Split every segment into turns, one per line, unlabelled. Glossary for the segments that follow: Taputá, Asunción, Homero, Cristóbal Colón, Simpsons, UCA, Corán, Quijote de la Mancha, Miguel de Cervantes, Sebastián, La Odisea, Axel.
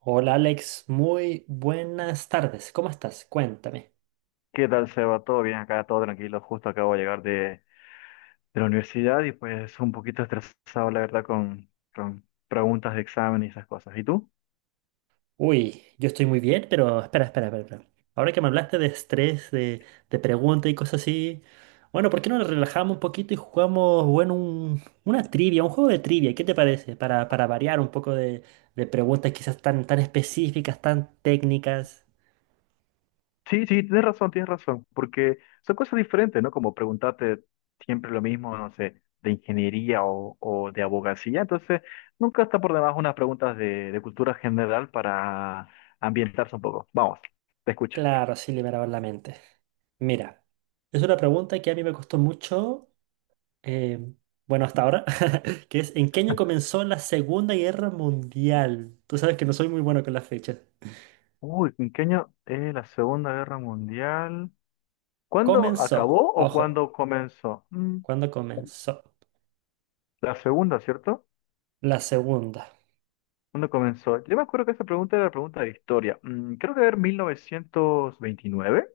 Hola Alex, muy buenas tardes. ¿Cómo estás? Cuéntame.
¿Qué tal, Seba? ¿Todo bien acá? ¿Todo tranquilo? Justo acabo de llegar de la universidad y pues un poquito estresado, la verdad, con preguntas de examen y esas cosas. ¿Y tú?
Uy, yo estoy muy bien, pero espera, espera, espera, espera. Ahora que me hablaste de estrés, de preguntas y cosas así, bueno, ¿por qué no nos relajamos un poquito y jugamos, bueno, una trivia, un juego de trivia? ¿Qué te parece? Para variar un poco de preguntas quizás tan, tan específicas, tan técnicas.
Sí, sí, tienes razón, porque son cosas diferentes, ¿no? Como preguntarte siempre lo mismo, no sé, de ingeniería o de abogacía. Entonces, nunca está por demás unas preguntas de cultura general para ambientarse un poco. Vamos, te escucho.
Claro, sí, liberaba la mente. Mira, es una pregunta que a mí me costó mucho eh, bueno, hasta ahora, que es ¿en qué año comenzó la Segunda Guerra Mundial? Tú sabes que no soy muy bueno con las fechas.
Uy, ¿en qué año es la Segunda Guerra Mundial? ¿Cuándo
Comenzó,
acabó o
ojo,
cuándo comenzó?
¿cuándo comenzó?
La segunda, ¿cierto?
La segunda.
¿Cuándo comenzó? Yo me acuerdo que esa pregunta era la pregunta de historia. Creo que era 1929.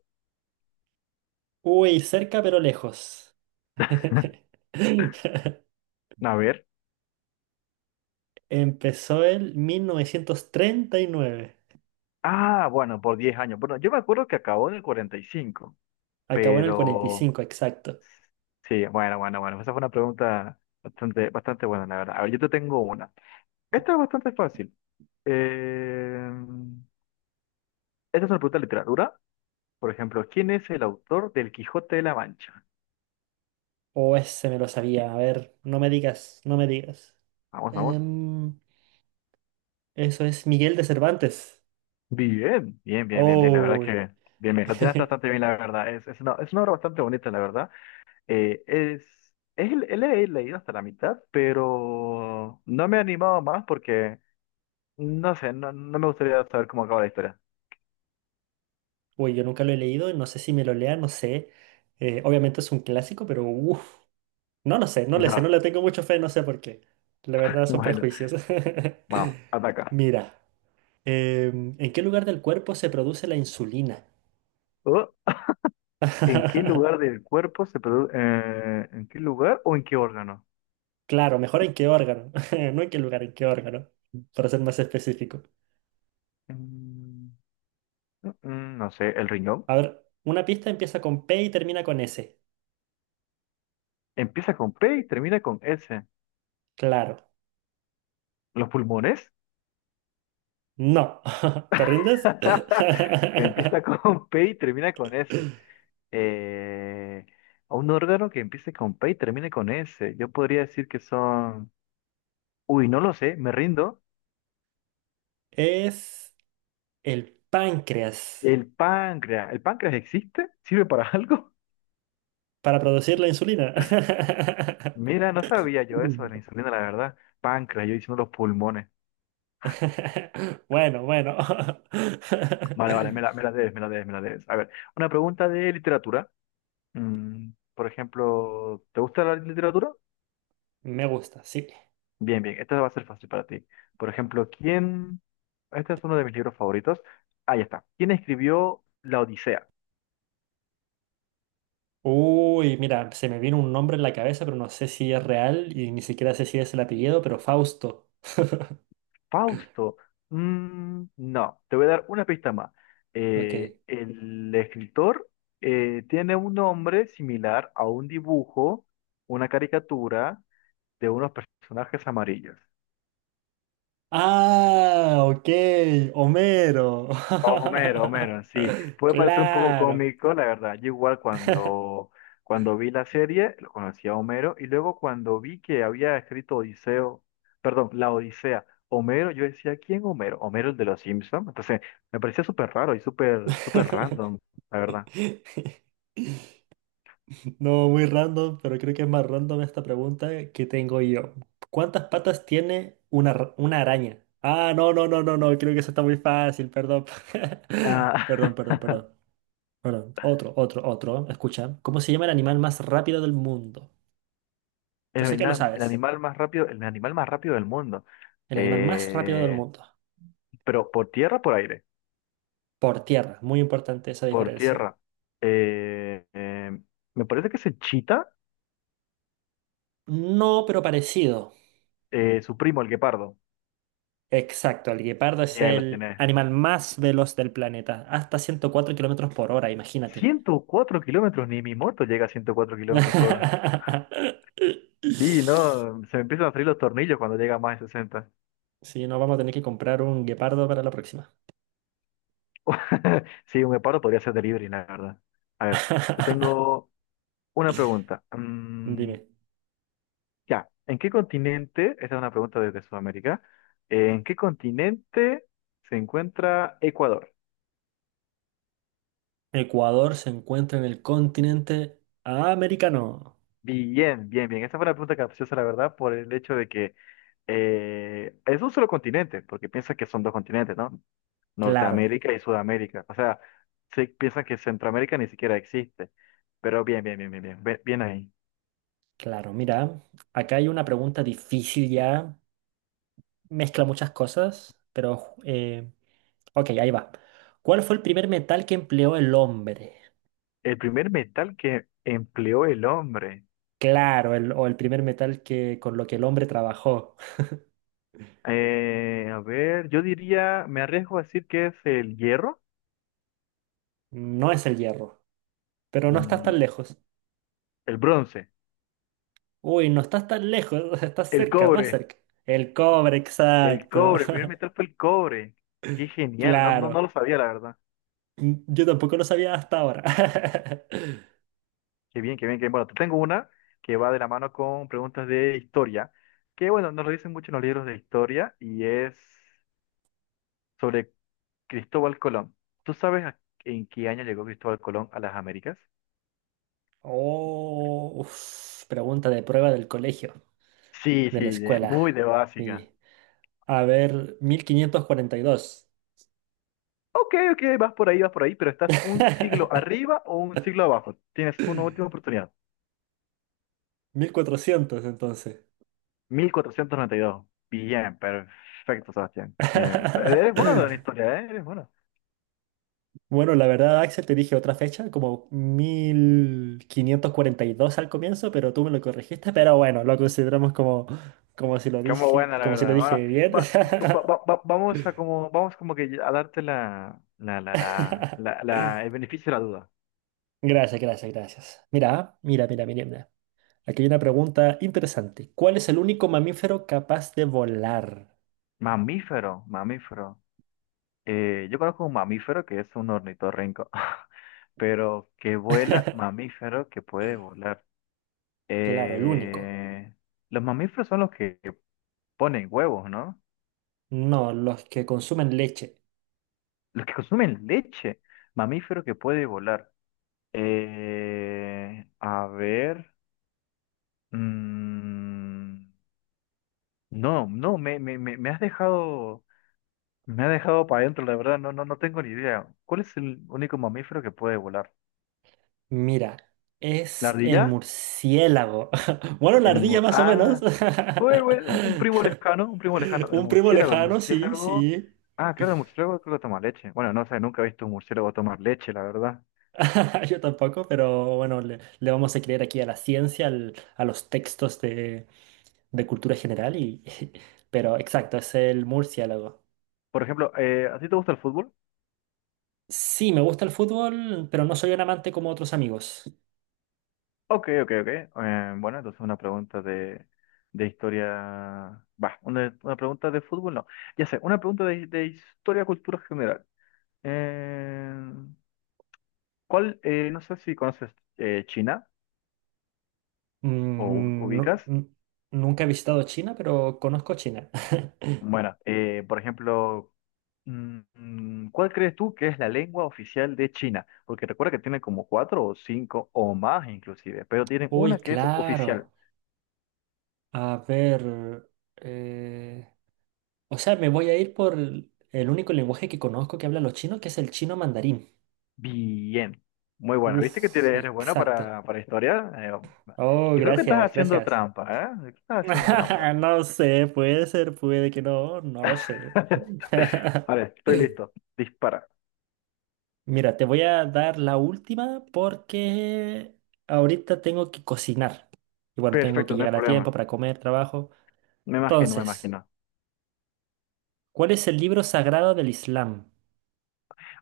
Uy, cerca pero lejos.
A ver.
Empezó en 1939.
Ah, bueno, por 10 años. Bueno, yo me acuerdo que acabó en el 45,
Acabó en el cuarenta y
pero...
cinco, exacto.
Sí, bueno, bueno, bueno. Esa fue una pregunta bastante, bastante buena, la verdad. A ver, yo te tengo una. Esta es bastante fácil. Eh, esta es una pregunta de literatura. Por ejemplo, ¿quién es el autor del Quijote de la Mancha?
O ese me lo sabía. A ver, no me digas, no me digas.
Vamos, vamos.
Em, eso es Miguel de Cervantes.
Bien, bien, bien, bien, bien. La verdad
Oh.
que bien, bien. Lo tiraste bastante bien, la verdad. Es una obra bastante bonita, la verdad. Le he leído hasta la mitad, pero no me he animado más porque, no sé, no me gustaría saber cómo acaba la historia.
Uy, yo nunca lo he leído, no sé si me lo lea, no sé. Obviamente es un clásico, pero uff, no lo sé,
No.
no le tengo mucho fe, no sé por qué. La verdad son
Bueno,
prejuicios.
vamos, ataca.
Mira, ¿en qué lugar del cuerpo se produce la insulina?
Oh, ¿en qué lugar del cuerpo se produce? ¿En qué lugar o en qué órgano?
Claro, mejor en qué órgano, no en qué lugar, en qué órgano, para ser más específico.
Mm, no sé, el riñón.
A ver, una pista empieza con P y termina con S.
Empieza con P y termina con S.
Claro,
¿Los pulmones?
no. ¿Te rindes?
Que empieza con P y termina con S. Eh, a un órgano que empiece con P y termine con S. Yo podría decir que son... Uy, no lo sé, me rindo.
Es el páncreas.
El páncreas. ¿El páncreas existe? ¿Sirve para algo?
para producir la insulina.
Mira, no sabía yo eso
Mm.
de la insulina, la verdad. Páncreas, yo diciendo los pulmones.
Bueno, bueno.
Vale, vale, me la debes, me la debes, me la debes. A ver, una pregunta de literatura. Mm, por ejemplo, ¿te gusta la literatura?
Me gusta, sí.
Bien, bien, esta va a ser fácil para ti. Por ejemplo, ¿quién? Este es uno de mis libros favoritos. Ahí está. ¿Quién escribió La Odisea?
Uy, mira, se me vino un nombre en la cabeza, pero no sé si es real y ni siquiera sé si es el apellido, pero Fausto.
Fausto. No, te voy a dar una pista más.
Ok.
El escritor tiene un nombre similar a un dibujo, una caricatura de unos personajes amarillos.
Ah, ok, Homero.
Homero, Homero, sí. Puede parecer un poco
Claro.
cómico, la verdad. Yo igual cuando vi la serie, lo conocía a Homero, y luego cuando vi que había escrito Odiseo, perdón, la Odisea, Homero, yo decía, ¿quién Homero? Homero el de los Simpsons. Entonces, me parecía súper raro y súper, súper random, la verdad.
No, muy random, pero creo que es más random esta pregunta que tengo yo. ¿Cuántas patas tiene una araña? Ah, no, no, no, no, no, creo que eso está muy fácil, perdón.
Ah,
Perdón, perdón, perdón. Perdón, otro, otro, otro. Escucha, ¿cómo se llama el animal más rápido del mundo? Yo sé que lo
el
sabes.
animal más rápido, el animal más rápido del mundo.
El animal más rápido del
Eh,
mundo.
pero por tierra, o por aire,
Por tierra, muy importante esa
por
diferencia.
tierra. Eh, eh, me parece que es el chita.
No, pero parecido.
Su primo, el guepardo,
Exacto, el guepardo es
ya la
el
tiene.
animal más veloz del planeta, hasta 104 kilómetros por hora, imagínate.
104 kilómetros, ni mi moto llega a 104 kilómetros por hora. Sí, no, se me empiezan a salir los tornillos cuando llega a más de 60.
Sí, no vamos a tener que comprar un guepardo para la próxima.
Sí, un guepardo podría ser delivery, la verdad. A ver, te tengo una pregunta. Mm,
Dime,
ya, ¿en qué continente, esta es una pregunta desde Sudamérica, ¿en qué continente se encuentra Ecuador?
¿Ecuador se encuentra en el continente americano?
Bien, bien, bien. Esa fue una pregunta capciosa, la verdad, por el hecho de que es un solo continente, porque piensa que son dos continentes, ¿no?
Claro,
Norteamérica y Sudamérica. O sea, sí piensan que Centroamérica ni siquiera existe. Pero bien, bien, bien, bien, bien, bien ahí.
claro. Mira, acá hay una pregunta difícil ya, mezcla muchas cosas, pero ok, ahí va. ¿Cuál fue el primer metal que empleó el hombre?
El primer metal que empleó el hombre.
Claro, el- o el primer metal que, con lo que el hombre trabajó.
A ver, yo diría, me arriesgo a decir que es el hierro.
No es el hierro, pero no estás tan
Mm,
lejos.
el bronce,
Uy, no estás tan lejos, o estás
el
cerca, más
cobre,
cerca. El cobre,
el
exacto.
cobre. El primer metal fue el cobre. Qué genial, no, no, no
Claro.
lo sabía, la verdad.
Mm, yo tampoco lo sabía hasta ahora.
Qué bien, qué bien, qué bien. Bueno, te tengo una que va de la mano con preguntas de historia, que bueno, nos lo dicen mucho en los libros de historia y es sobre Cristóbal Colón. ¿Tú sabes en qué año llegó Cristóbal Colón a las Américas?
Oh, uf, pregunta de prueba del colegio,
Sí,
de
sí,
la escuela.
muy de
Sí.
básica.
A ver, 1542,
Ok, ok, vas por ahí, pero estás un siglo arriba o un siglo abajo. Tienes una última oportunidad.
1400 entonces.
1492. Bien, perfecto, Sebastián. Bien, bien. Bien. Eres bueno en historia, ¿eh? Eres bueno.
Bueno, la verdad, Axel, te dije otra fecha, como 1542 al comienzo, pero tú me lo corregiste, pero bueno, lo consideramos como si lo
Como
dije,
buena, la
como si lo
verdad.
dije bien.
Vamos a como, vamos como que a darte el beneficio de la duda.
Gracias, gracias, gracias. Mira, mira, mira, mira, mira. Aquí hay una pregunta interesante. ¿Cuál es el único mamífero capaz de volar?
Mamífero, mamífero. Yo conozco un mamífero que es un ornitorrinco, pero que vuela, mamífero que puede volar.
Claro, el único.
Eh, los mamíferos son los que ponen huevos, ¿no?
No, los que consumen leche.
Los que consumen leche. Mamífero que puede volar. A ver. mm, No, no, me has dejado para adentro, la verdad, no, no, no tengo ni idea. ¿Cuál es el único mamífero que puede volar?
Mira,
¿La
es el
ardilla?
murciélago. Bueno, la ardilla más o menos.
Ah, bueno, bueno, un primo lejano, un primo lejano. El
Un primo
murciélago, el
lejano, sí,
murciélago.
sí.
Ah, claro, el murciélago creo que toma leche. Bueno, no sé, nunca he visto un murciélago tomar leche, la verdad.
Yo tampoco, pero bueno, le vamos a creer aquí a la ciencia, a los textos de cultura general y... Pero exacto, es el murciélago.
Por ejemplo, ¿a ti te gusta el fútbol?
Sí, me gusta el fútbol, pero no soy un amante como otros amigos.
Ok, ok, ok. Bueno, entonces una pregunta de historia. Va, una pregunta de fútbol, no. Ya sé, una pregunta de historia, cultura general. Eh, ¿Cuál? No sé si conoces China o
Mm, nu-
ubicas.
nu- nunca he visitado China, pero conozco China.
Bueno, por ejemplo, ¿cuál crees tú que es la lengua oficial de China? Porque recuerda que tienen como cuatro o cinco o más inclusive, pero tienen
Uy,
una que es oficial.
claro. A ver, eh, o sea, me voy a ir por el único lenguaje que conozco que hablan los chinos, que es el chino mandarín.
Bien, muy bueno. ¿Viste que
Uf,
eres bueno
exacto.
para historia?
Oh,
Yo creo que estás
gracias,
haciendo
gracias.
trampa, ¿eh? Yo creo que estás haciendo trampa.
No sé, puede ser, puede que no, no lo sé.
Vale, estoy listo. Dispara.
Mira, te voy a dar la última porque ahorita tengo que cocinar. Y bueno, tengo que
Perfecto, no hay
llegar a tiempo
problema.
para comer, trabajo.
Me imagino, me
Entonces,
imagino.
¿cuál es el libro sagrado del Islam?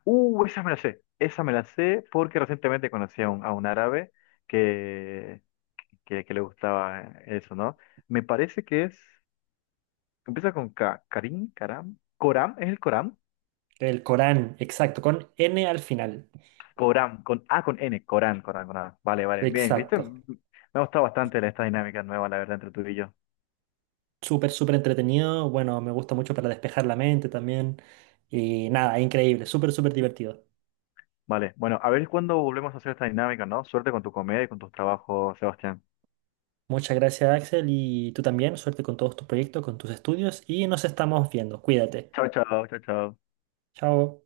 Esa me la sé. Esa me la sé porque recientemente conocí a a un árabe que, que le gustaba eso, ¿no? Me parece que es. Empieza con K. Karim, Karam. Coram, ¿es el Coram?
El Corán, exacto, con N al final.
Coram, con A, con N. Corán, Corán, Corán. Vale, vale, bien, ¿viste?
Exacto.
Mm, mm, me ha gustado bastante esta dinámica nueva, la verdad, entre tú y yo.
Súper, súper entretenido. Bueno, me gusta mucho para despejar la mente también. Y nada, increíble, súper, súper divertido.
Vale, bueno, a ver cuándo volvemos a hacer esta dinámica, ¿no? Suerte con tu comedia y con tus trabajos, Sebastián.
Muchas gracias, Axel, y tú también. Suerte con todos tus proyectos, con tus estudios, y nos estamos viendo. Cuídate.
Chao, chao, chao, chao.
Chao.